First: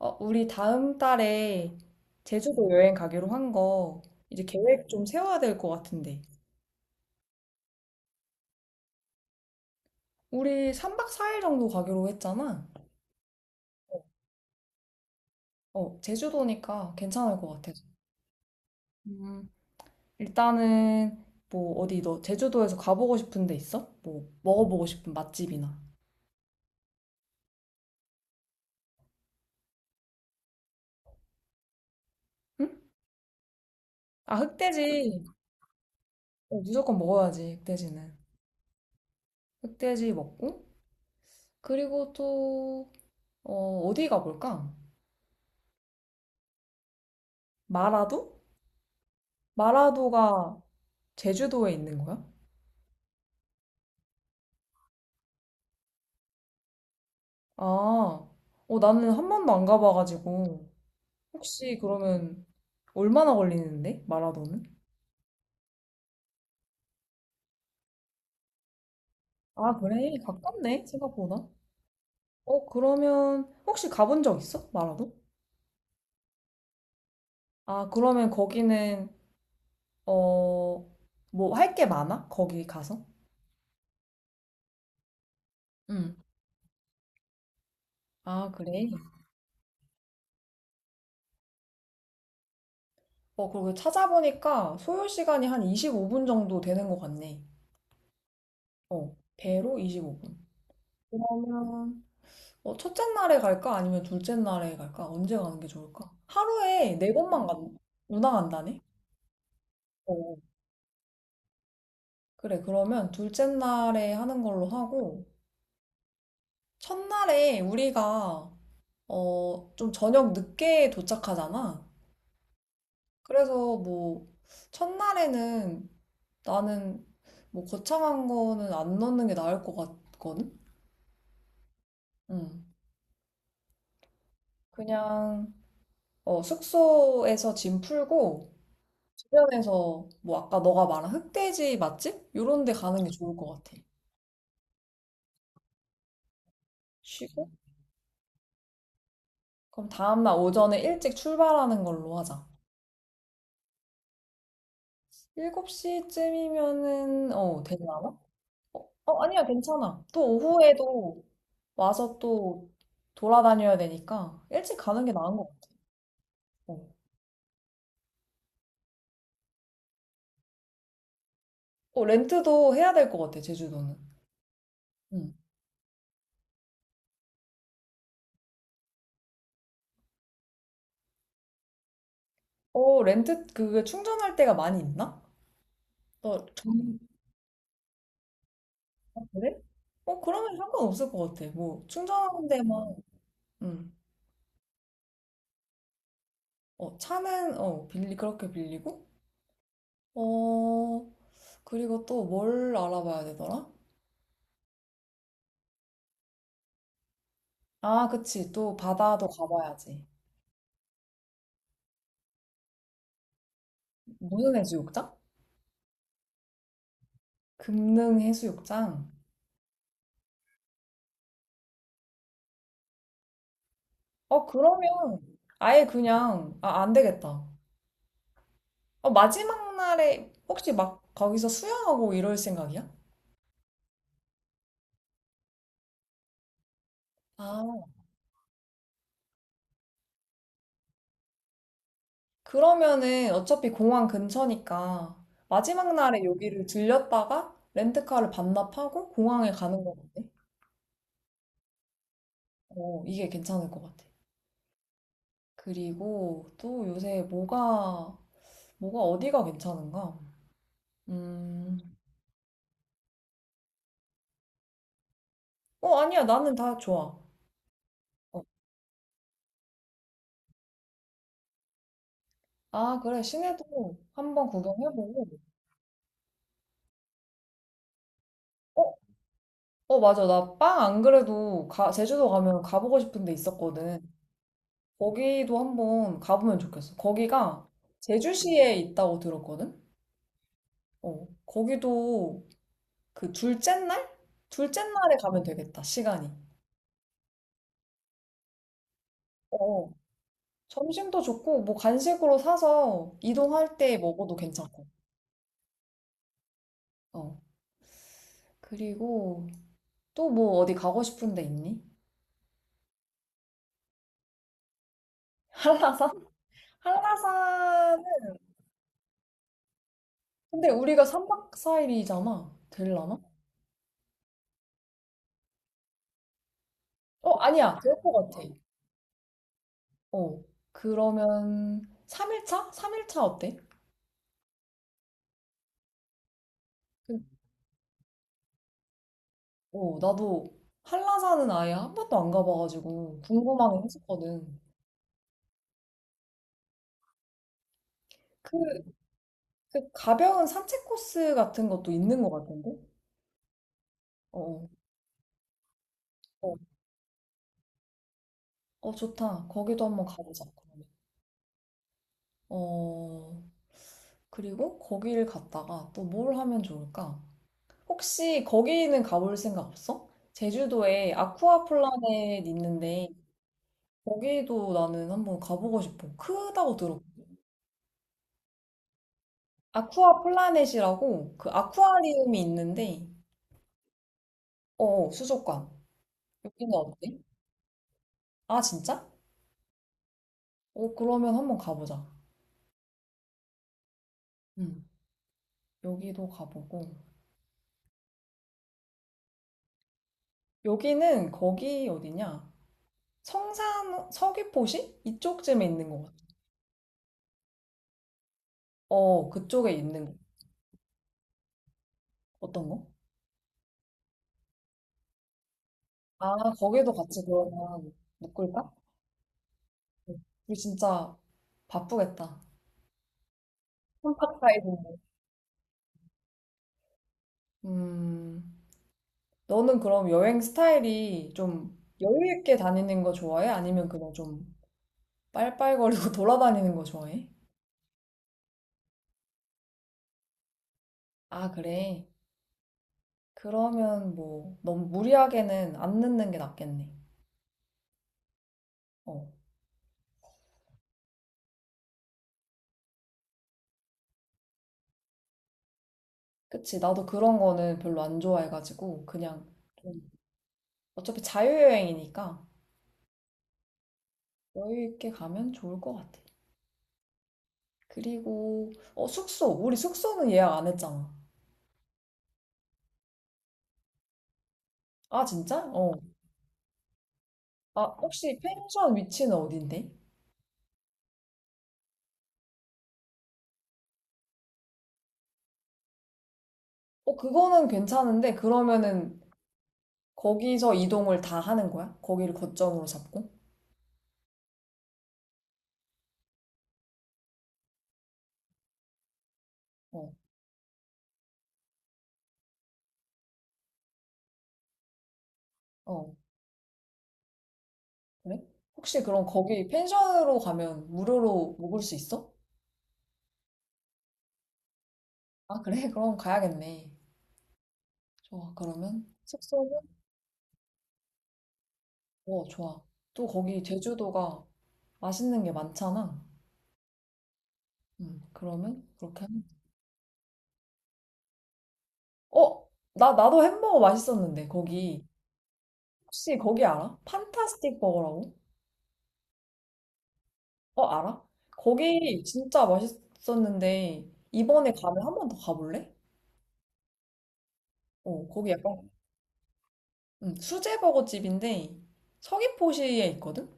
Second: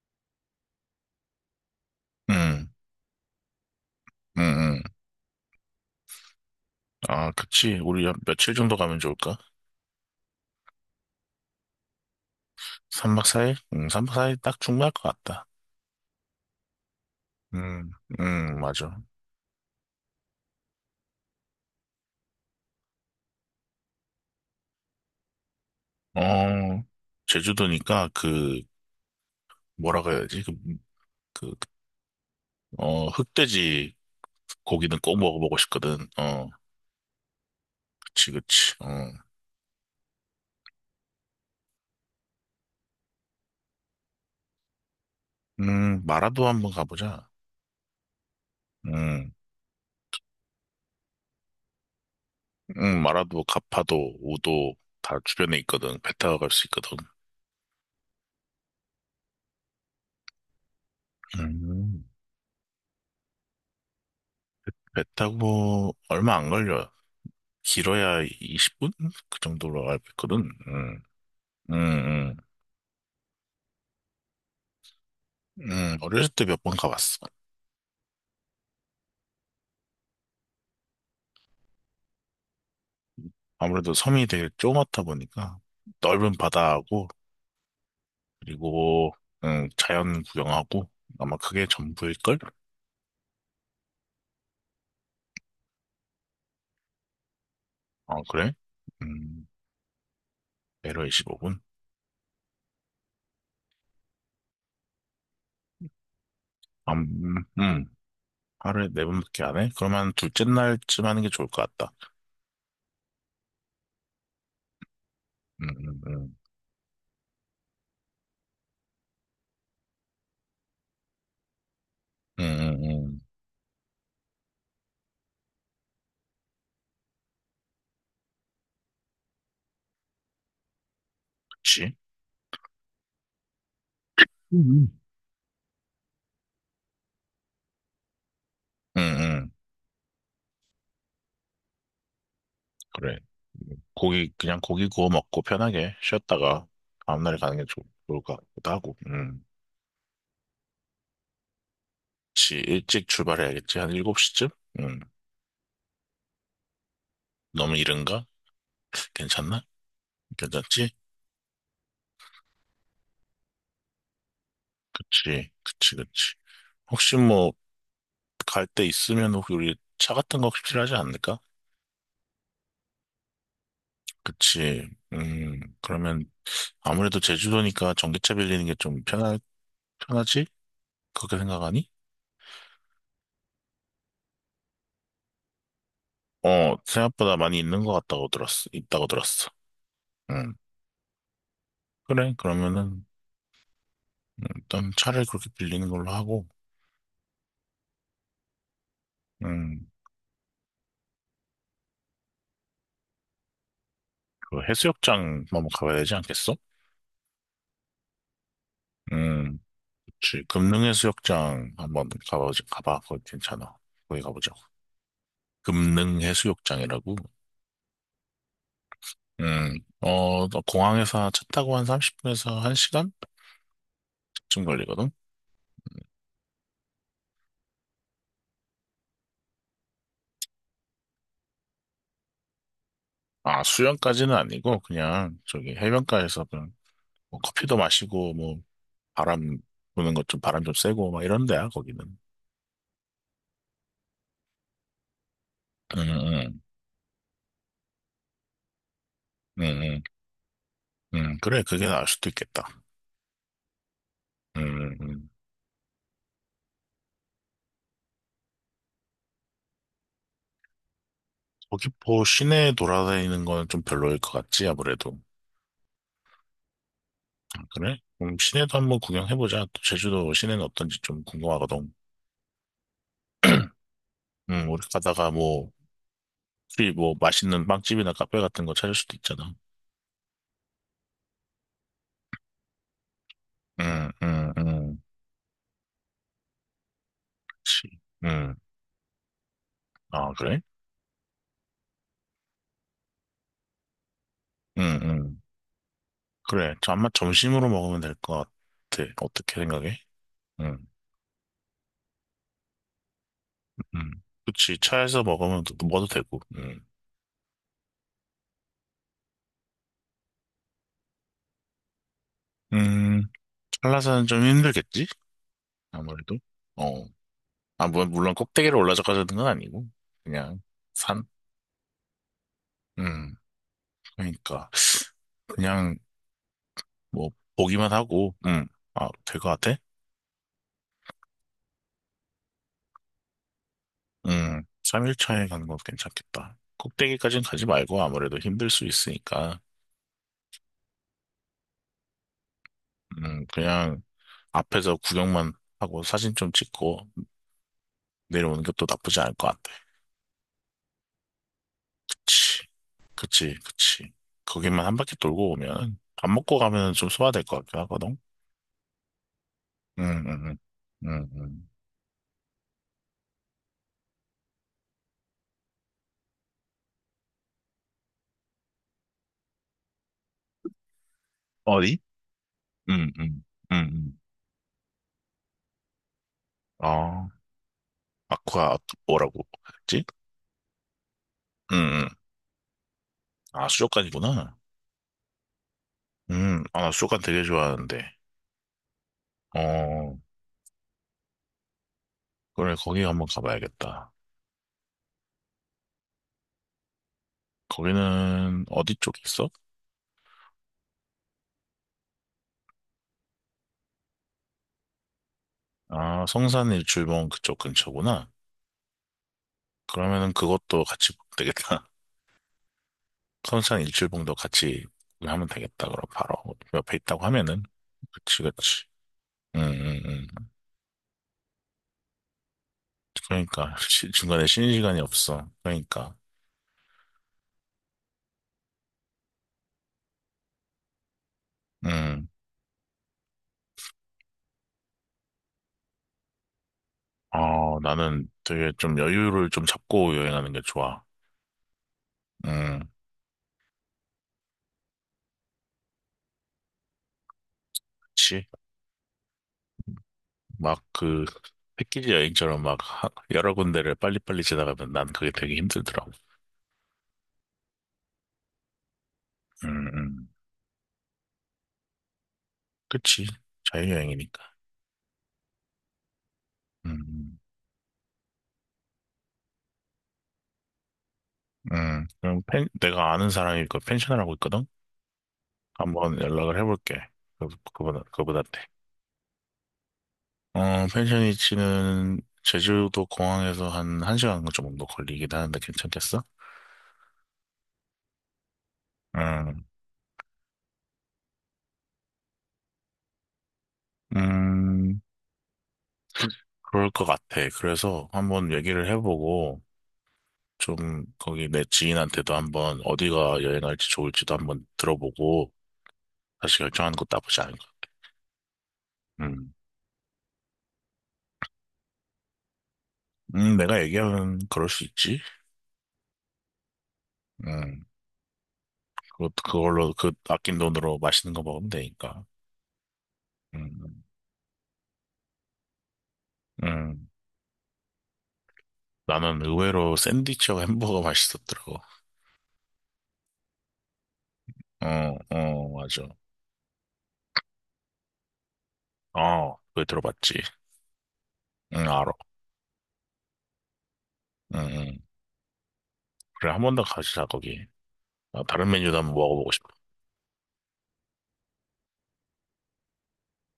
우리 다음 달에 제주도 음, 여행 가기로 한 거, 음, 이제 음. 계획 좀 세워야 될 것 같은데. 아, 그치. 우리 한 며칠 정도 가면 좋을까? 우리 3박 4일 정도 가기로 했잖아. 3박 4일? 3박 4일 딱 충분할 것 같다. 제주도니까 괜찮을 것 같아서. 음, 맞아. 음, 일단은, 뭐, 어디 너 제주도에서 가보고 싶은 데 있어? 뭐, 먹어보고 싶은 맛집이나. 어, 제주도니까 그, 뭐라고 해야지? 그, 그, 응? 어, 흑돼지 아, 고기는 꼭 흑돼지. 먹어보고 싶거든. 어, 무조건 먹어야지, 흑돼지는. 그치, 그치. 어, 흑돼지 먹고. 그리고 또, 어디 가볼까? 마라도 한번 가보자. 마라도? 음, 마라도가 제주도에 있는 거야? 마라도, 가파도, 우도 다 주변에 있거든. 배 타고 갈 수 있거든. 아, 나는 한 번도 안 가봐가지고. 혹시 음, 그러면 얼마나 걸리는데? 마라도는? 배 타고 얼마 안 걸려. 길어야 20분? 그 아, 정도로 알고 그래. 있거든. 가깝네, 음, 생각보다. 음, 음. 그러면 혹시 가본 적 있어? 마라도? 어렸을 때 몇 번 가봤어. 아, 그러면 거기는, 어, 뭐 할 게 많아? 거기 가서? 아무래도 섬이 되게 조그맣다 보니까 응. 넓은 바다하고, 아, 그래. 그리고, 자연 구경하고, 아마 그게 전부일걸? 그리고 찾아보니까 소요 시간이 한 25분 정도 되는 것 같네. 어, 그래? 음, 배로 25분. 내려 25분? 그러면 첫째 날에 갈까? 아니면 둘째 날에 갈까? 언제 가는 게 좋을까? 하루에 네 음, 번만 음, 운항한다네? 하루에 네 번밖에 안 해? 그러면 어. 둘째 날쯤 하는 게 좋을 것 같다. 그래, 그러면 둘째 날에 하는 걸로 하고, 음, 음, 음, 첫날에 우리가, 좀 저녁 늦게 도착하잖아. 음, 음, 음. 그래서 뭐, 첫날에는 나는 뭐 거창한 거는 안 넣는 게 나을 것 같거든? 그치? 응. 음, 음. 그냥, 숙소에서 짐 풀고, 음, 음. 주변에서 뭐 아까 너가 말한 흑돼지 맛집? 요런 데 가는 게 그래. 좋을 것 같아. 고기, 그냥 고기 구워 먹고 편하게 쉬었다가 다음날에 쉬고? 가는 게 좋을 것 같기도 하고. 음. 그럼 다음날 오전에 일찍 출발하는 걸로 하자. 혹시 일찍 출발해야겠지? 한 7시쯤? 음. 7시쯤이면은 너무 되려나? 이른가? 아니야, 괜찮나? 괜찮아. 또 괜찮지? 오후에도 와서 또 돌아다녀야 되니까 일찍 가는 게 나은 것 그치, 같아. 그치, 그치. 어, 혹시 뭐, 갈 때 있으면 혹시 우리 차 같은 거 혹시 필요하지 않을까? 렌트도 해야 될 것 같아, 제주도는. 그치. 응. 그러면 아무래도 제주도니까 전기차 빌리는 게 좀 편하지? 그렇게 생각하니? 렌트 그게 충전할 데가 많이 있나? 너 어, 전... 생각보다 많이 있는 것 같다고 들었어. 있다고 들었어. 그래? 음. 그러면 상관없을 것 같아. 뭐 그래, 충전하는 데만. 그러면은 응. 일단 차를 그렇게 빌리는 걸로 하고, 차는, 그렇게 빌리고, 음, 어, 그리고 또 뭘 알아봐야 되더라? 그 해수욕장 한번 가봐야 되지 않겠어? 아, 그치. 또 바다도 음, 가봐야지. 그치. 금능 해수욕장 한번 가보자, 가봐. 거기 괜찮아. 거기 가보자. 무슨 해수욕장? 금능 해수욕장이라고. 금능 해수욕장. 어, 너 공항에서 차 타고 한 30분에서 1시간쯤 걸리거든? 그러면 아예 음, 그냥, 아, 안 되겠다. 마지막 날에 혹시 막 거기서 수영하고 이럴 생각이야? 아, 수영까지는 아니고, 그냥 저기 해변가에서 그냥 뭐 아, 커피도 마시고, 뭐, 바람 부는 것 좀, 바람 좀 쐬고, 막 이런 데야, 거기는. 그러면은 어차피 공항 근처니까 마지막 응, 날에 응, 여기를 들렸다가 렌트카를 반납하고 공항에 응, 가는 거 응, 같네. 응. 그래, 그게 나을 수도 있겠다. 이게 괜찮을 것 같아. 음, 음. 그리고 또 요새 뭐가 어디가 괜찮은가? 음, 서귀포 시내 돌아다니는 건 좀 별로일 것 같지, 아무래도. 아니야. 나는 다 좋아. 아, 그래? 그럼 어. 시내도 한번 구경해보자. 또 제주도 시내는 어떤지 좀 궁금하거든. 아, 그래. 시내도 한번 우리 가다가 구경해보고. 뭐, 혹시 뭐 맛있는 빵집이나 카페 같은 거 어, 찾을 수도 있잖아. 맞아. 나 빵 안 그래도 제주도 가면 가보고 싶은 데 응, 있었거든. 응, 응. 거기도 한번 가보면 좋겠어. 거기가 그치. 응, 제주시에 있다고 들었거든? 아, 그래? 거기도 그 둘째 날? 둘째 응, 응. 날에 가면 되겠다. 시간이. 그래. 저 아마 점심으로 먹으면 될 것 같아. 어. 어떻게 어. 생각해? 응, 점심도 좋고, 뭐 간식으로 사서 이동할 때 응. 먹어도 그치. 괜찮고. 차에서 먹으면 또 먹어도 되고. 응. 어. 그리고 또 뭐 어디 가고 싶은 데 있니? 음, 한라산은 좀 힘들겠지? 한라산? 아무래도. 어. 아, 뭐, 물론 한라산은 꼭대기를 올라서까지는 건 아니고, 그냥 근데 우리가 산? 3박 4일이잖아. 될라나? 음, 그러니까. 그냥 뭐, 아니야. 보기만 될 것 하고, 같아. 아, 될 것 같아? 어. 그러면 3일차? 3일차 어때? 3일차에 가는 것도 괜찮겠다. 그- 꼭대기까지는 가지 말고 아무래도 힘들 수 있으니까, 나도 한라산은 아예 한 번도 안 가봐가지고 궁금하긴 그냥 했었거든. 앞에서 구경만 하고 사진 좀 찍고 그, 내려오는 것도 나쁘지 않을 것 같아. 그 가벼운 산책 코스 같은 것도 있는 것 그치, 같은데? 그치, 그치. 어. 거기만 한 바퀴 돌고 오면 밥 어. 먹고 가면 좀 소화될 것 같긴 하거든? 좋다. 거기도 한번 응, 가보자, 응, 응, 그러면. 응, 응. 어, 그리고 거기를 갔다가 또 뭘 하면 좋을까? 혹시 거기는 가볼 생각 없어? 제주도에 아쿠아 어디? 플라넷 있는데, 음, 음, 음, 음. 거기도 나는 한번 가보고 싶어. 크다고 들어. 아, 아쿠아, 뭐라고 했지? 아쿠아 플라넷이라고 그 음, 음. 아쿠아리움이 있는데, 아, 수족관이구나. 수족관. 여기는 아, 나 어때? 수족관 되게 좋아하는데. 아, 진짜? 어, 그러면 한번 가보자. 그래, 거기 한번 가봐야겠다. 응, 여기도 가보고. 거기는 어디 쪽에 있어? 여기는 거기 어디냐? 성산, 서귀포시? 이쪽쯤에 있는 것 같아. 아, 성산 일출봉 그쪽 근처구나. 그쪽에 있는 거. 그러면은 그것도 같이 보면 되겠다. 어떤 거? 성산 일출봉도 같이 하면 되겠다. 그럼 아, 바로 그 거기도 옆에 같이 있다고 하면은. 그러면 그치, 묶을까? 그치. 응, 응, 응. 우리 진짜 바쁘겠다. 그러니까, 시- 컴팍 중간에 타이즈 쉬는 인데 시간이 없어. 그러니까. 음, 너는 그럼 여행 스타일이 좀 응. 여유 있게 다니는 거 좋아해? 아니면 그냥 좀 빨빨거리고 돌아다니는 거 좋아해? 어, 나는 되게 좀 여유를 좀 잡고 여행하는 게 좋아. 아, 그래. 음, 그러면 뭐 너무 무리하게는 안 늦는 게 낫겠네. 그치? 어, 막 그, 패키지 여행처럼 막 하- 여러 군데를 빨리빨리 지나가면 난 그게 되게 힘들더라고. 그치. 나도 그런 거는 별로 안 좋아해가지고 그냥 음, 음. 어차피 자유여행이니까 그치? 자유여행이니까. 여유 있게 가면 좋을 것 같아. 음, 그리고 어 숙소 우리 숙소는 예약 안 했잖아. 그럼 펜, 내가 아는 사람이 그 펜션을 하고 있거든? 아 진짜? 어. 한번 연락을 해볼게. 그, 아 혹시 그분한테. 펜션 위치는 어딘데? 어, 펜션 위치는 제주도 공항에서 한 1시간 정도 걸리긴 하는데 괜찮겠어? 그거는 괜찮은데 그러면은 음, 거기서 이동을 다 하는 거야? 거기를 거점으로 잡고? 음. 그럴 것 같아. 그래서 한번 얘기를 해보고, 어. 좀 거기 내 지인한테도 한번 어디가 여행할지 좋을지도 한번 들어보고, 어. 다시 결정하는 것도 나쁘지 않은 것 같아. 그래? 혹시 그럼 음. 거기 펜션으로 가면 무료로 묵을 수 있어? 내가 얘기하면 그럴 수 있지. 아 그래? 그럼 가야겠네. 음, 좋아. 그러면 숙소는 그걸로, 그 아낀 돈으로 맛있는 거 먹으면 되니까. 좋아. 또 거기 음, 제주도가 맛있는 게 많잖아. 음. 그러면 그렇게 하면 나는 돼. 의외로 샌드위치하고 햄버거 맛있었더라고. 어? 나도 햄버거 맛있었는데 거기 어, 어, 맞아. 혹시 거기 알아? 판타스틱 버거라고? 어, 그거 들어봤지. 알아? 응, 알아. 거기 진짜 맛있었는데 응, 이번에 응. 가면 한 번 더 가볼래? 그래, 한 번 더 가자, 거기. 아, 거기 다른 약간 메뉴도 한번 먹어보고 싶어. 수제 버거 집인데 서귀포시에 있거든?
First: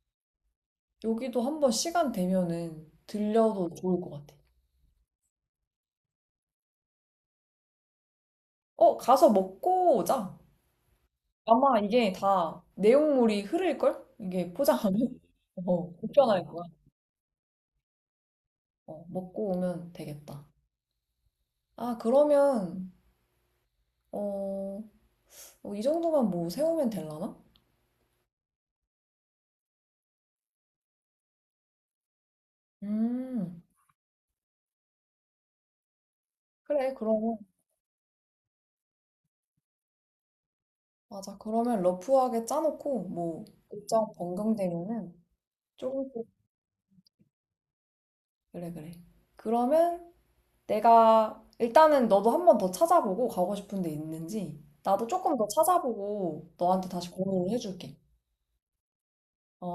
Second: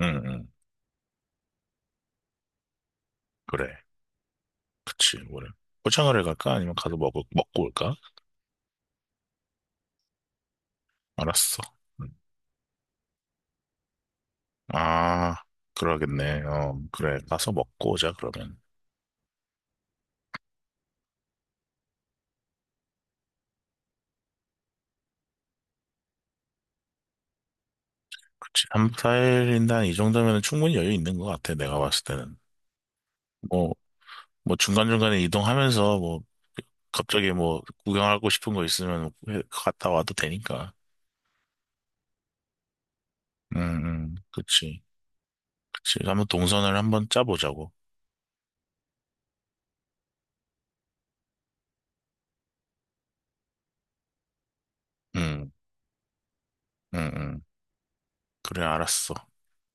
응, 응. 여기도 한번 시간 되면은 들려도 그래. 좋을 것 같아. 그치, 뭐래. 포장을 갈까? 아니면 가서 먹고 올까? 가서 먹고 오자. 알았어. 아마 음. 이게 다 내용물이 흐를걸? 이게 포장하면? 아, 그러겠네. 불편할 거야. 어, 그래. 가서 먹고 오자, 그러면. 먹고 오면 되겠다. 아, 그러면, 어, 이 정도만 뭐 세우면 되려나? 그치. 3박 4일인데 한이 정도면 충분히 여유 있는 것 같아, 내가 봤을 때는. 음, 뭐, 뭐 중간중간에 이동하면서 뭐, 그래, 갑자기 그러면. 뭐, 구경하고 싶은 거 있으면 해- 갔다 와도 되니까. 맞아. 그러면 러프하게 짜놓고, 뭐, 응, 일정 응, 그치. 변경되면은 그치. 조금씩. 한번 동선을 한번 짜보자고. 그래, 그래. 그러면 내가, 일단은 너도 한 번 더 찾아보고, 가고 싶은 데 있는지, 나도 조금 더 응, 찾아보고, 너한테 다시 응, 응. 공유를 해줄게. 그래, 알았어. 어?